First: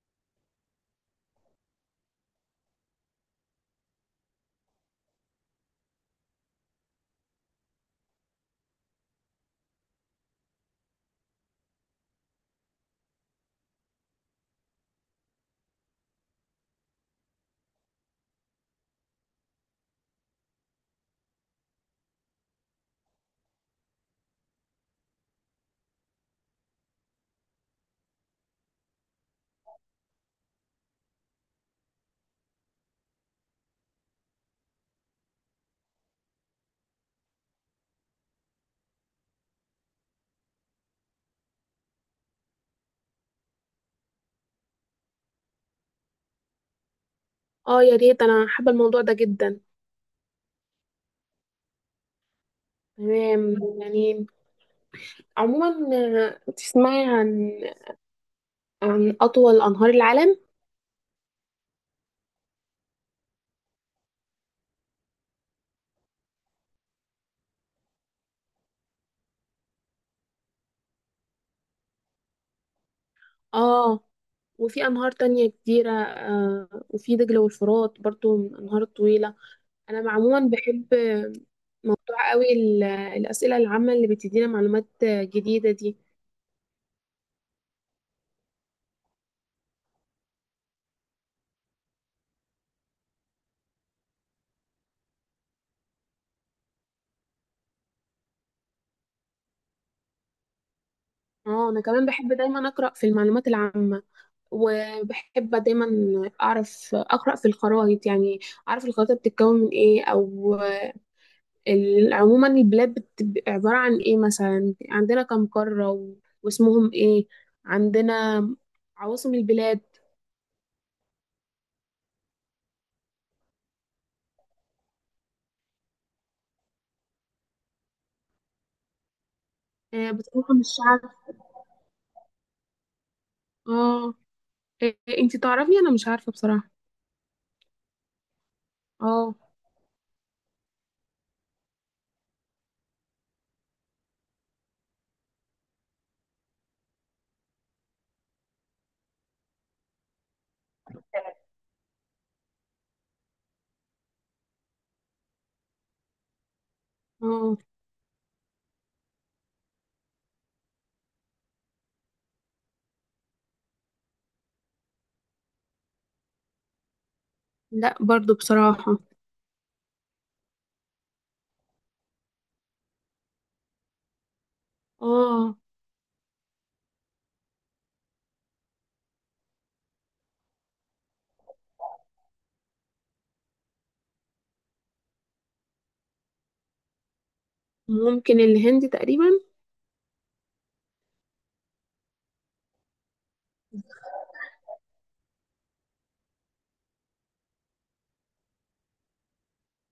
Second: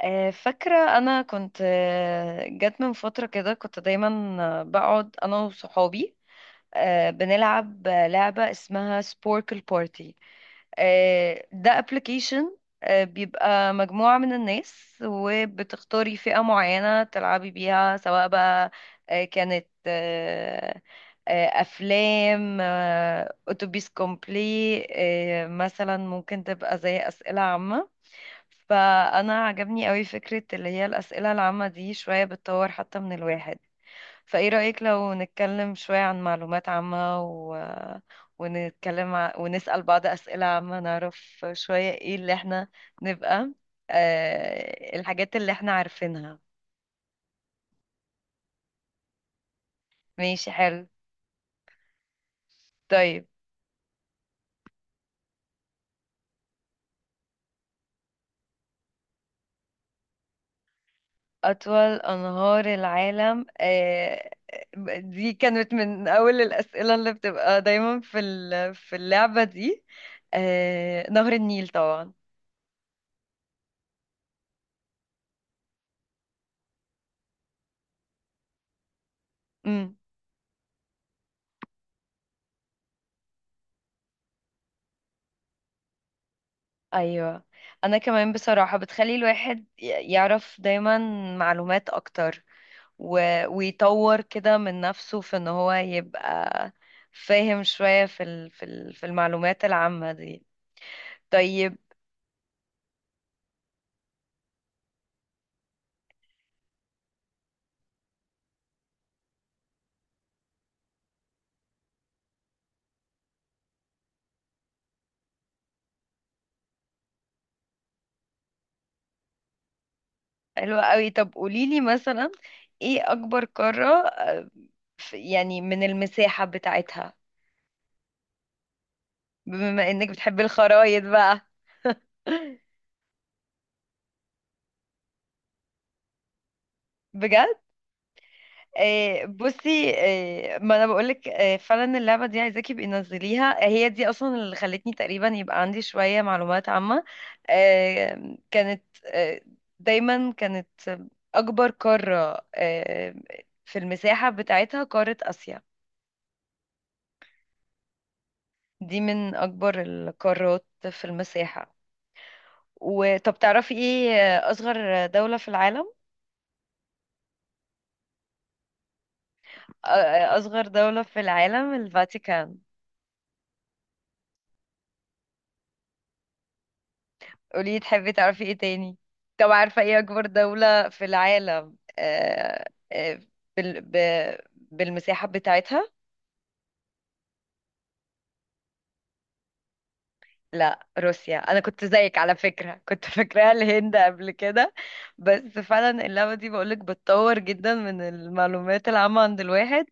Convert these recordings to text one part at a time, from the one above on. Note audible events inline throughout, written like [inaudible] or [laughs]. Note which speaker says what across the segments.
Speaker 1: فاكرة أنا كنت، جت من فترة كده كنت دايما بقعد أنا وصحابي، بنلعب لعبة اسمها سبوركل بارتي. ده ابلكيشن. بيبقى مجموعة من الناس وبتختاري فئة معينة تلعبي بيها، سواء بقى كانت أفلام، أتوبيس كومبلي. مثلا ممكن تبقى زي أسئلة عامة. فانا عجبني قوي فكرة اللي هي الأسئلة العامة دي، شوية بتطور حتى من الواحد. فايه رأيك لو نتكلم شوية عن معلومات عامة ونتكلم ونسأل بعض أسئلة عامة، نعرف شوية ايه اللي احنا نبقى الحاجات اللي احنا عارفينها.
Speaker 2: اه، يا ريت انا حابه الموضوع ده جدا.
Speaker 1: ماشي، حلو. طيب.
Speaker 2: تمام، يعني. عموما، تسمعي عن اطول انهار العالم.
Speaker 1: أطول أنهار العالم، دي كانت من أول الأسئلة اللي بتبقى دايما في اللعبة دي. نهر النيل طبعا.
Speaker 2: اه، وفي انهار تانية كتيره، وفي دجله والفرات برضو من انهار طويله.
Speaker 1: امم
Speaker 2: انا عموما بحب موضوع قوي، الاسئله العامه اللي بتدينا معلومات جديده دي.
Speaker 1: أيوة. أنا كمان بصراحة بتخلي الواحد يعرف دايما معلومات أكتر، ويطور كده من نفسه في إن هو يبقى فاهم شوية في المعلومات العامة دي.
Speaker 2: اه،
Speaker 1: طيب.
Speaker 2: انا كمان بحب دايما اقرا في المعلومات العامه، وبحب دايما اعرف اقرا في الخرائط. يعني اعرف الخريطه بتتكون من ايه، او عموما البلاد بتبقى عبارة عن ايه. مثلا عندنا كم قارة، واسمهم ايه، عندنا عواصم البلاد.
Speaker 1: حلوة قوي. طب قوليلي مثلا، ايه اكبر قارة؟ يعني من المساحة بتاعتها، بما انك بتحبي
Speaker 2: بتروح من الشعب.
Speaker 1: الخرايط بقى. [laughs]
Speaker 2: اه، إيه، انتي تعرفي؟ انا مش عارفة بصراحة.
Speaker 1: بجد؟
Speaker 2: اه.
Speaker 1: بصي. ما انا بقولك، فعلا اللعبة دي عايزاكي يبقي نزليها، هي دي اصلا اللي خلتني تقريبا يبقى عندي شوية معلومات عامة. كانت دايما كانت اكبر قارة في المساحة بتاعتها قارة اسيا.
Speaker 2: اه.
Speaker 1: دي من اكبر القارات في المساحة. وطب تعرفي ايه اصغر دولة في العالم؟
Speaker 2: لا، برضو بصراحة.
Speaker 1: أصغر دولة في العالم الفاتيكان.
Speaker 2: اه.
Speaker 1: قولي، تحبي تعرفي ايه تاني؟ طب عارفة ايه أكبر دولة في العالم؟ آه، بال... ب... بالمساحة بتاعتها؟
Speaker 2: ممكن الهند تقريبا.
Speaker 1: لا، روسيا. أنا كنت زيك على فكرة، كنت [laughs] فاكراها الهند قبل كده. بس فعلا اللعبة دي بقولك بتطور جدا من المعلومات العامة عند الواحد.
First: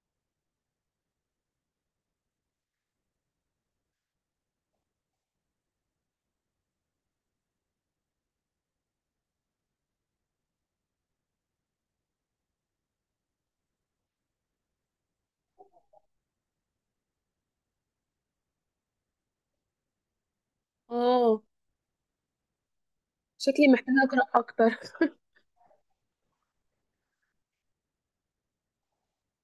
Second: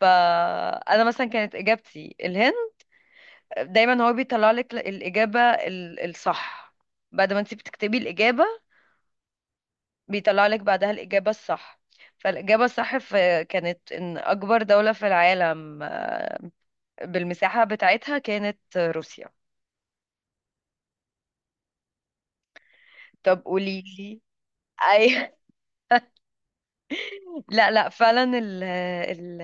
Speaker 1: فأنا مثلا كانت إجابتي الهند. دايما هو بيطلع لك الإجابة الصح، بعد ما انت بتكتبي الإجابة بيطلع لك بعدها الإجابة الصح. فالإجابة الصح في كانت إن أكبر دولة في العالم، بالمساحة بتاعتها كانت روسيا.
Speaker 2: اه،
Speaker 1: طب
Speaker 2: شكلي
Speaker 1: قولي
Speaker 2: محتاجة
Speaker 1: لي.
Speaker 2: أقرأ أكتر. [laughs]
Speaker 1: أي. [laughs] لا، لا، فعلا ال ال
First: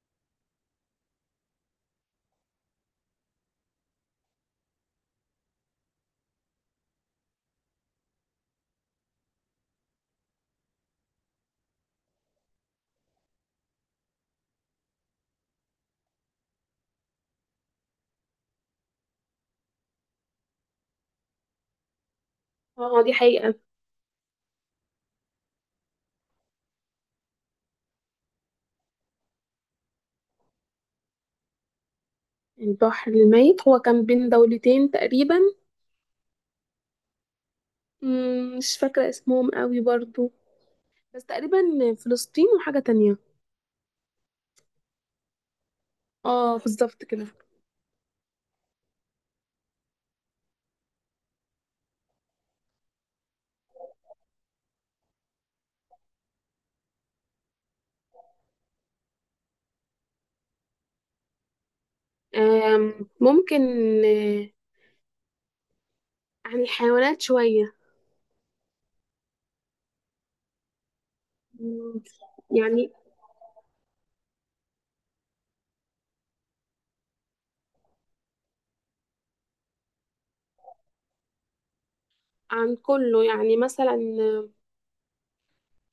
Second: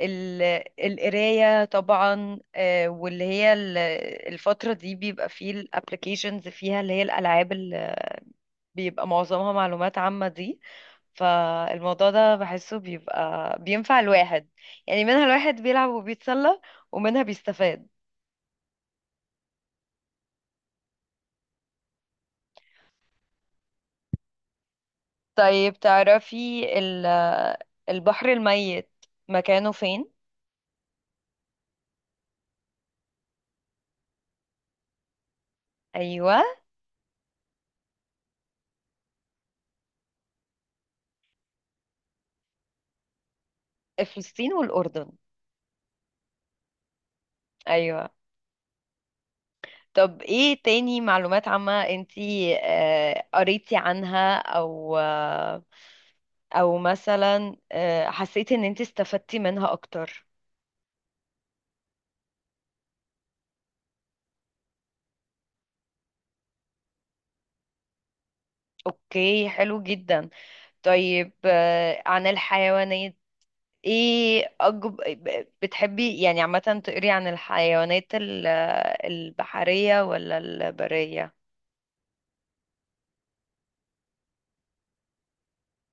Speaker 1: ال القراية طبعا، واللي هي الفترة دي بيبقى فيه الابلكيشنز، فيها اللي هي الألعاب اللي بيبقى معظمها معلومات عامة دي. فالموضوع ده بحسه بيبقى بينفع الواحد. يعني منها الواحد بيلعب وبيتسلى، ومنها بيستفاد.
Speaker 2: اه، دي حقيقة.
Speaker 1: طيب، تعرفي البحر الميت مكانه فين؟
Speaker 2: البحر الميت هو كان بين دولتين تقريبا.
Speaker 1: أيوة.
Speaker 2: مش فاكرة اسمهم قوي برضو، بس تقريبا فلسطين وحاجة تانية.
Speaker 1: فلسطين والأردن.
Speaker 2: اه، بالظبط كده.
Speaker 1: أيوة. طب ايه تاني معلومات عامة انتي قريتي عنها، او او مثلا حسيتي ان انتي استفدتي منها اكتر؟
Speaker 2: ممكن. آه، عن الحيوانات شوية.
Speaker 1: اوكي، حلو جدا. طيب،
Speaker 2: مم،
Speaker 1: عن
Speaker 2: يعني.
Speaker 1: الحيوانات. ايه بتحبي يعني عامة تقري عن الحيوانات، البحرية ولا البرية؟
Speaker 2: عن كله يعني، مثلا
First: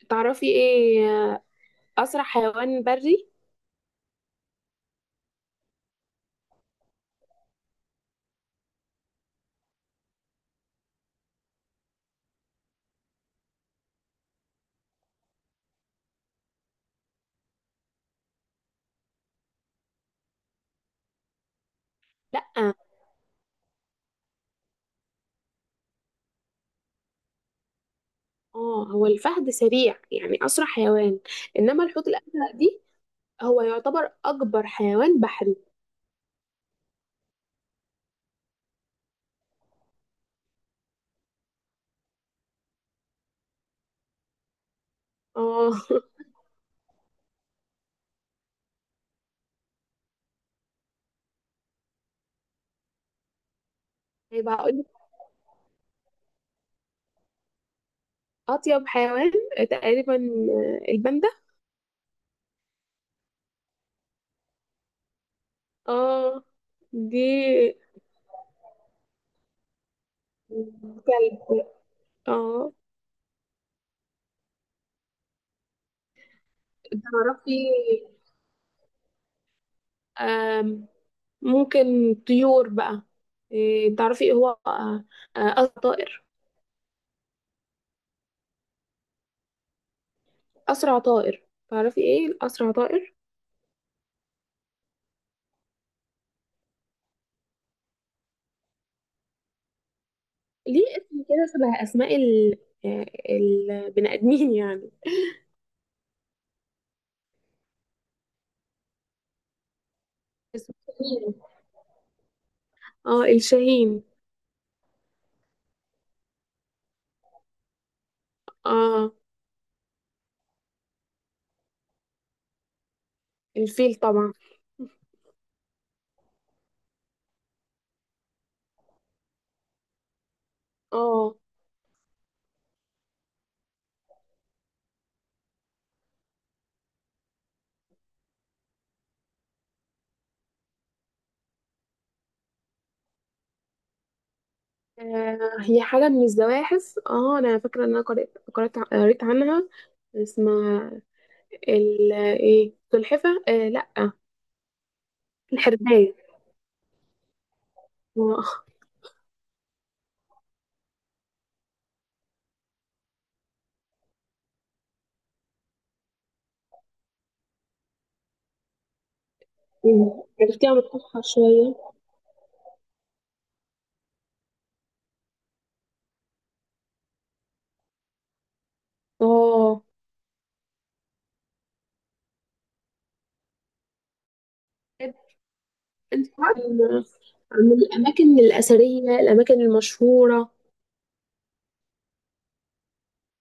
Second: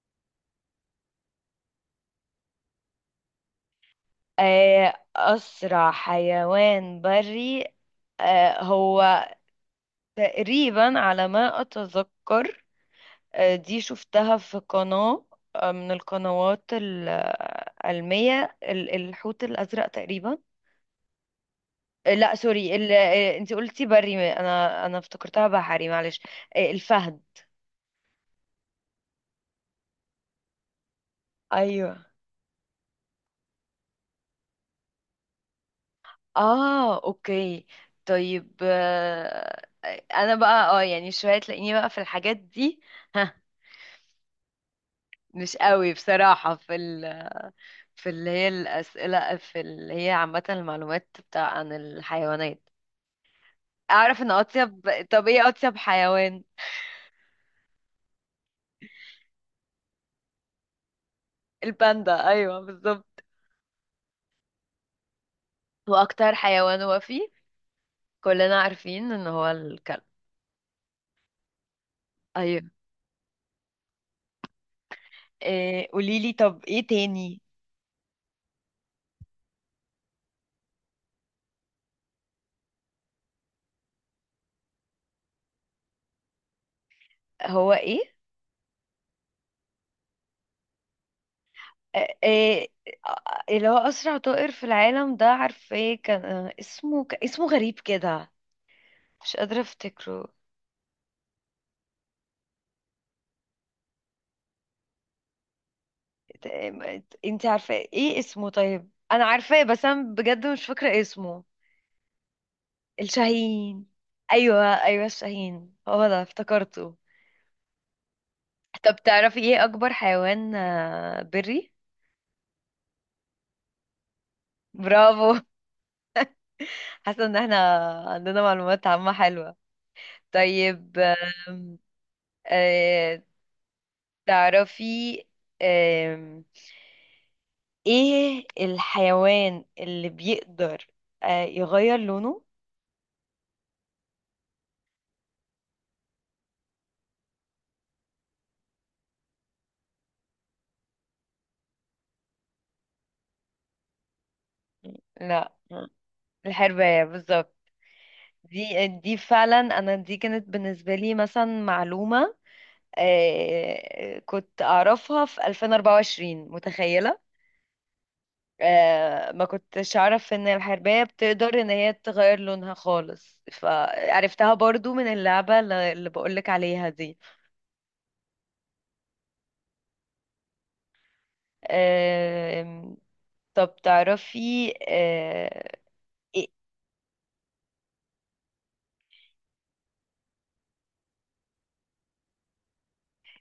Speaker 2: تعرفي ايه أسرع حيوان بري؟
Speaker 1: أسرع حيوان بري. هو تقريبا على ما أتذكر، دي شفتها في قناة، من القنوات العلمية، الحوت الأزرق تقريبا. لا،
Speaker 2: لأ.
Speaker 1: سوري، انتي قلتي بري، انا افتكرتها بحري، معلش. الفهد.
Speaker 2: اه، هو الفهد سريع يعني، أسرع حيوان. إنما
Speaker 1: أيوه.
Speaker 2: الحوت الأزرق دي، هو يعتبر أكبر حيوان بحري.
Speaker 1: اه، اوكي. طيب، انا بقى اه يعني شويه تلاقيني بقى في الحاجات دي. ها. مش
Speaker 2: اه. [laughs]
Speaker 1: قوي بصراحه في اللي هي الاسئله، في اللي هي عامه المعلومات بتاع عن الحيوانات. اعرف ان
Speaker 2: هيبقى
Speaker 1: اطيب.
Speaker 2: هقولك
Speaker 1: طب ايه اطيب حيوان؟
Speaker 2: أطيب حيوان، تقريبا الباندا.
Speaker 1: الباندا، ايوه بالظبط. هو اكتر
Speaker 2: اه.
Speaker 1: حيوان، وفي
Speaker 2: دي
Speaker 1: كلنا عارفين ان هو الكلب.
Speaker 2: كلب.
Speaker 1: ايوه.
Speaker 2: اه.
Speaker 1: إيه، قوليلي طب ايه تاني؟
Speaker 2: تعرفي، آم، ممكن طيور بقى. إيه، تعرفي ايه هو أسرع طائر؟
Speaker 1: هو ايه؟
Speaker 2: أسرع طائر، تعرفي
Speaker 1: آه،
Speaker 2: ايه
Speaker 1: آه،
Speaker 2: أسرع طائر؟
Speaker 1: اللي هو أسرع طائر في العالم ده، عارفة ايه كان؟ اسمه اسمه غريب كده، مش قادرة افتكره.
Speaker 2: ليه اسم كده شبه أسماء ال آه، البني آدمين يعني.
Speaker 1: انت عارفة ايه اسمه؟ طيب انا عارفاه، بس انا بجد مش
Speaker 2: اسمه
Speaker 1: فاكرة
Speaker 2: شاهين.
Speaker 1: اسمه.
Speaker 2: اه،
Speaker 1: الشاهين.
Speaker 2: الشاهين.
Speaker 1: ايوه، ايوه، الشاهين هو ده افتكرته. طب
Speaker 2: اه.
Speaker 1: تعرفي ايه اكبر حيوان بري؟
Speaker 2: الفيل طبعا.
Speaker 1: برافو. [laughs] حاسة ان احنا عندنا معلومات عامة حلوة. طيب.
Speaker 2: اه.
Speaker 1: آم، آه، تعرفي آم، ايه الحيوان اللي بيقدر يغير لونه؟
Speaker 2: هي حاجة من الزواحف. اه، أنا فاكرة إن أنا قريت عنها. اسمها ال ايه سلحفة، آه لأ.
Speaker 1: لا.
Speaker 2: الحرباية.
Speaker 1: الحرباية، بالظبط.
Speaker 2: آه.
Speaker 1: دي فعلا، انا دي كانت بالنسبة لي مثلا معلومة. كنت اعرفها في 2024، متخيلة. ما كنتش
Speaker 2: مم.
Speaker 1: اعرف ان
Speaker 2: عرفتي عن
Speaker 1: الحرباية
Speaker 2: القطحة
Speaker 1: بتقدر ان
Speaker 2: شوية.
Speaker 1: هي تغير لونها خالص، فعرفتها برضو من اللعبة اللي بقولك عليها دي.
Speaker 2: اه،
Speaker 1: آم، طب تعرفي إيه.
Speaker 2: الفرق. عن عن الأماكن الأثرية، الأماكن المشهورة.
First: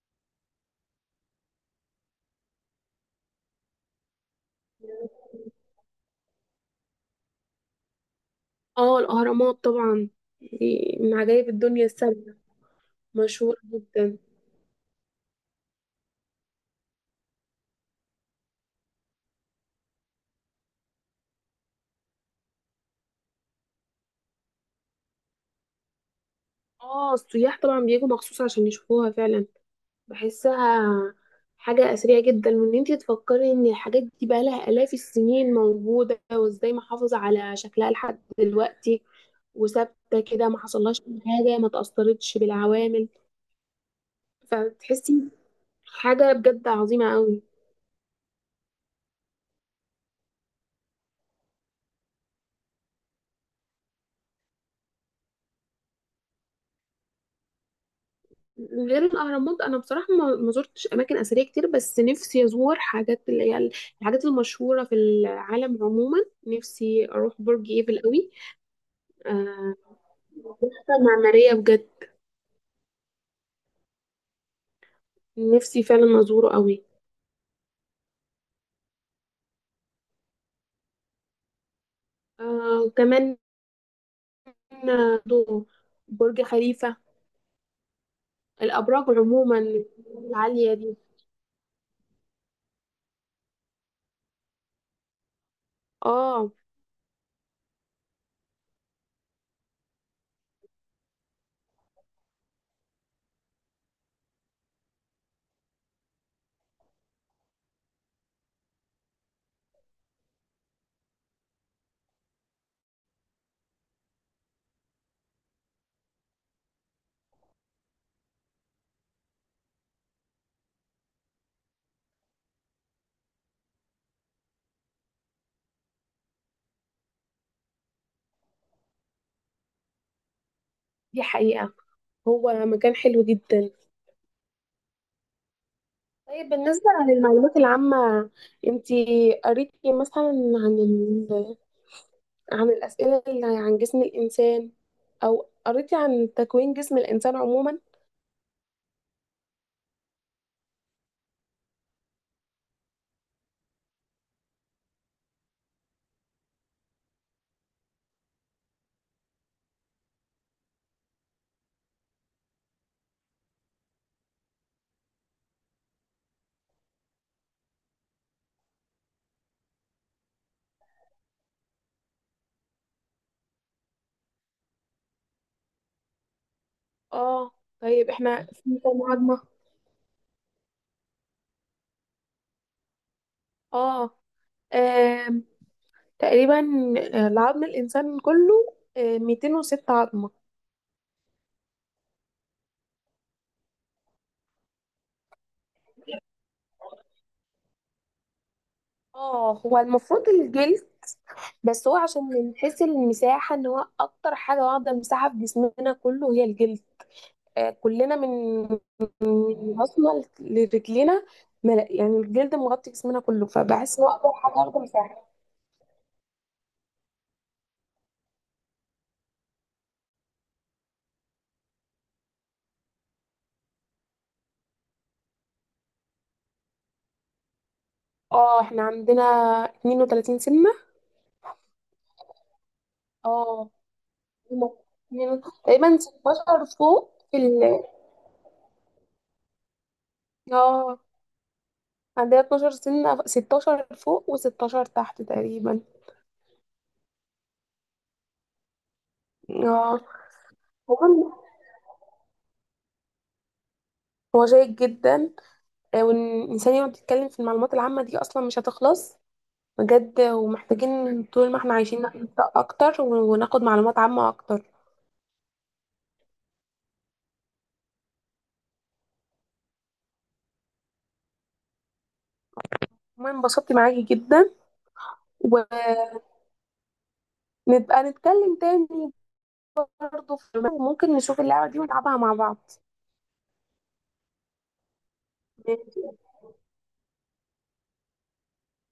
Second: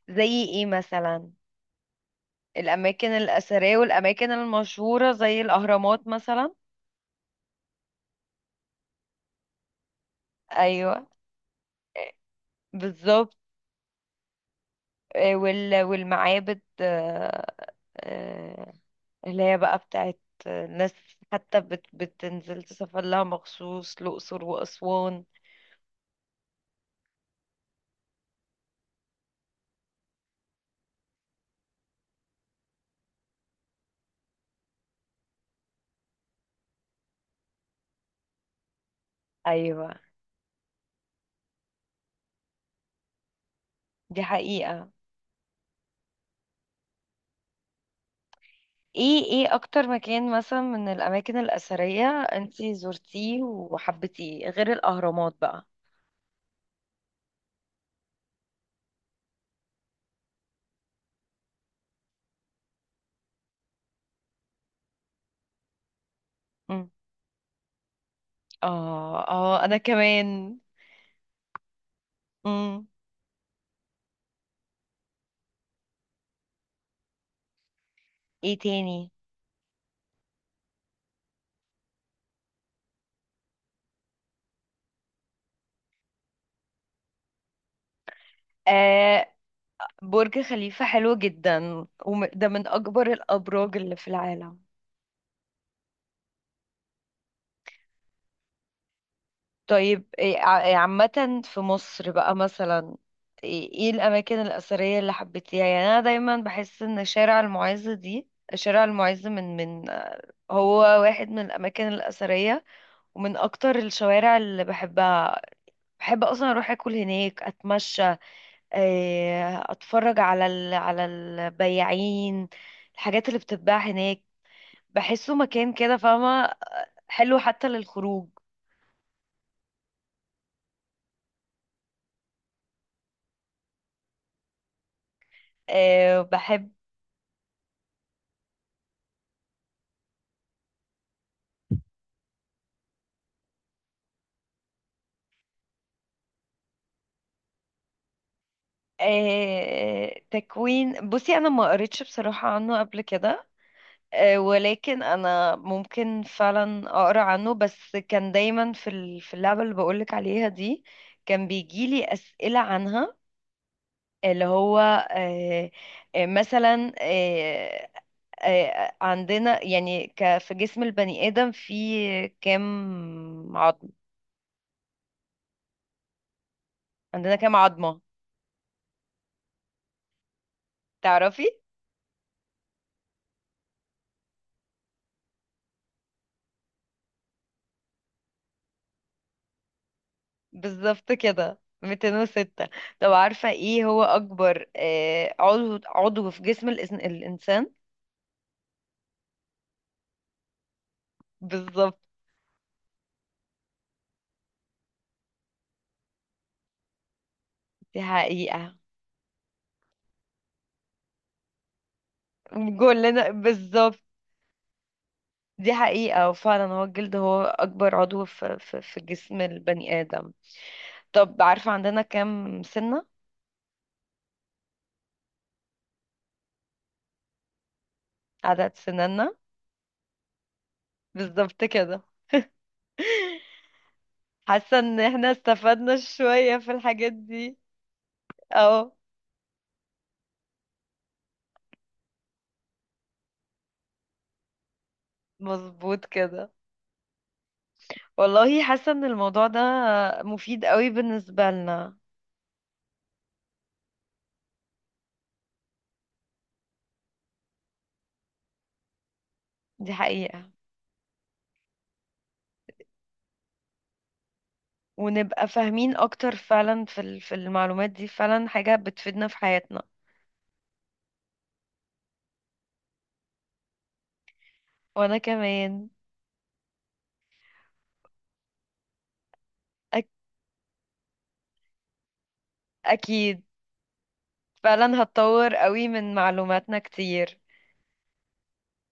Speaker 1: زي ايه مثلا؟ الاماكن الاثريه والاماكن المشهوره زي الاهرامات مثلا.
Speaker 2: اه، الأهرامات طبعا، دي
Speaker 1: ايوه،
Speaker 2: من عجائب الدنيا السبع.
Speaker 1: بالظبط.
Speaker 2: مشهورة جدا.
Speaker 1: والمعابد، آه، اللي هي بقى بتاعت ناس، حتى بتنزل تسافر لها مخصوص، الاقصر واسوان.
Speaker 2: اه، السياح طبعا بيجوا مخصوص عشان يشوفوها فعلا. بحسها حاجة أثرية جدا، وإن انتي تفكري إن الحاجات دي بقالها آلاف السنين موجودة، وإزاي محافظة على شكلها لحد دلوقتي،
Speaker 1: ايوه.
Speaker 2: وثابتة كده، ما حصلهاش أي حاجة، ما تأثرتش بالعوامل.
Speaker 1: دي حقيقه.
Speaker 2: فتحسي حاجة بجد عظيمة قوي.
Speaker 1: ايه اكتر مكان مثلا من الاماكن الاثريه انتي زرتيه وحبيتيه غير الاهرامات بقى؟
Speaker 2: غير الأهرامات، أنا بصراحة ما زرتش أماكن أثرية كتير، بس نفسي أزور حاجات اللي هي الحاجات المشهورة في العالم عموما.
Speaker 1: مم.
Speaker 2: نفسي أروح برج إيفل قوي.
Speaker 1: اه، اه،
Speaker 2: آه،
Speaker 1: انا كمان.
Speaker 2: تحفة معمارية بجد، نفسي فعلا أزوره قوي.
Speaker 1: ايه تاني؟
Speaker 2: وكمان آه، دو- برج خليفة، الأبراج
Speaker 1: آه
Speaker 2: عموما
Speaker 1: برج
Speaker 2: العالية
Speaker 1: خليفة
Speaker 2: دي.
Speaker 1: حلو جدا، وده من اكبر الابراج اللي في العالم.
Speaker 2: اه،
Speaker 1: طيب إيه إيه عامة في مصر بقى مثلا، ايه الاماكن الاثرية اللي حبيتيها؟ يعني انا دايما بحس ان شارع المعز دي، شارع المعز من هو واحد من الاماكن الاثرية، ومن اكتر الشوارع اللي بحبها. بحب اصلا اروح اكل هناك، اتمشى، إيه، اتفرج على البياعين، الحاجات اللي بتتباع هناك. بحسه مكان كده، فاهمة، حلو حتى للخروج.
Speaker 2: دي حقيقة. هو مكان حلو جدا.
Speaker 1: أه،
Speaker 2: طيب
Speaker 1: بحب.
Speaker 2: بالنسبة للمعلومات العامة، انتي قريتي مثلا عن ال... عن الأسئلة اللي عن جسم الإنسان، أو قريتي عن تكوين جسم الإنسان عموما؟
Speaker 1: أه، تكوين. بصي، أنا ما قريتش بصراحة عنه قبل كده. أه ولكن أنا ممكن فعلا أقرأ عنه، بس كان دايما في اللعبة اللي بقولك عليها دي كان بيجيلي أسئلة عنها، اللي هو مثلا عندنا يعني، في جسم البني آدم في كام عظم، عندنا
Speaker 2: اه.
Speaker 1: كام عظمة؟
Speaker 2: طيب احنا في كام عظمة؟
Speaker 1: تعرفي.
Speaker 2: اه. آم، تقريبا العظم الإنسان كله 206 عظمة.
Speaker 1: بالظبط كده، 206. طب عارفة ايه هو أكبر عضو في جسم الإنسان؟
Speaker 2: اه، هو المفروض الجلد، بس هو
Speaker 1: بالظبط.
Speaker 2: عشان من حيث المساحة ان هو أكتر حاجة واخدة مساحة في جسمنا كله هي الجلد.
Speaker 1: دي
Speaker 2: كلنا من
Speaker 1: حقيقة.
Speaker 2: من راسنا لرجلينا. يعني الجلد مغطي جسمنا
Speaker 1: كلنا
Speaker 2: كله،
Speaker 1: بالظبط.
Speaker 2: فبحس ان هو اقدر حاجه اخده مساحه.
Speaker 1: دي حقيقة. وفعلا هو الجلد هو أكبر عضو في جسم البني آدم. طب عارفة عندنا كام سنة،
Speaker 2: اه،
Speaker 1: عدد
Speaker 2: احنا عندنا
Speaker 1: سنانا؟
Speaker 2: 32 سنه.
Speaker 1: بالظبط كده. [laughs]
Speaker 2: اه، هما
Speaker 1: حاسة ان احنا استفدنا
Speaker 2: تقريبا
Speaker 1: شوية
Speaker 2: 16
Speaker 1: في الحاجات
Speaker 2: فوق في
Speaker 1: دي.
Speaker 2: ال
Speaker 1: اه،
Speaker 2: اه. عندنا 12 سنه، 16 فوق و16 تحت تقريبا.
Speaker 1: مظبوط كده. والله، حاسة ان الموضوع ده
Speaker 2: اه،
Speaker 1: مفيد قوي
Speaker 2: هو
Speaker 1: بالنسبة لنا.
Speaker 2: هو شيق جدا. وان الانسان يقعد يتكلم في المعلومات العامه دي اصلا مش هتخلص
Speaker 1: دي
Speaker 2: بجد،
Speaker 1: حقيقة.
Speaker 2: ومحتاجين طول ما احنا عايشين نقرا اكتر، وناخد معلومات عامة اكتر.
Speaker 1: ونبقى فاهمين اكتر فعلا في المعلومات دي، فعلا حاجة بتفيدنا في حياتنا.
Speaker 2: المهم انبسطت معاكي جدا،
Speaker 1: وانا كمان.
Speaker 2: ونبقى نتكلم تاني
Speaker 1: أك
Speaker 2: برضه. في ممكن نشوف اللعبة دي ونلعبها مع بعض.
Speaker 1: اكيد. فعلا هتطور قوي
Speaker 2: ماشي.
Speaker 1: من معلوماتنا كتير.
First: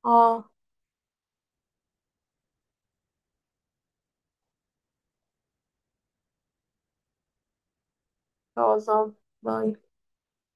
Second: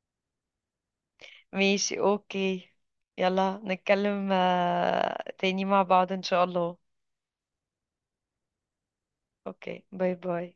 Speaker 2: اه، ان
Speaker 1: ماشي، اوكي. يلا نتكلم تاني مع بعض ان شاء الله.
Speaker 2: شاء الله.
Speaker 1: اوكي،
Speaker 2: باي.
Speaker 1: باي، باي.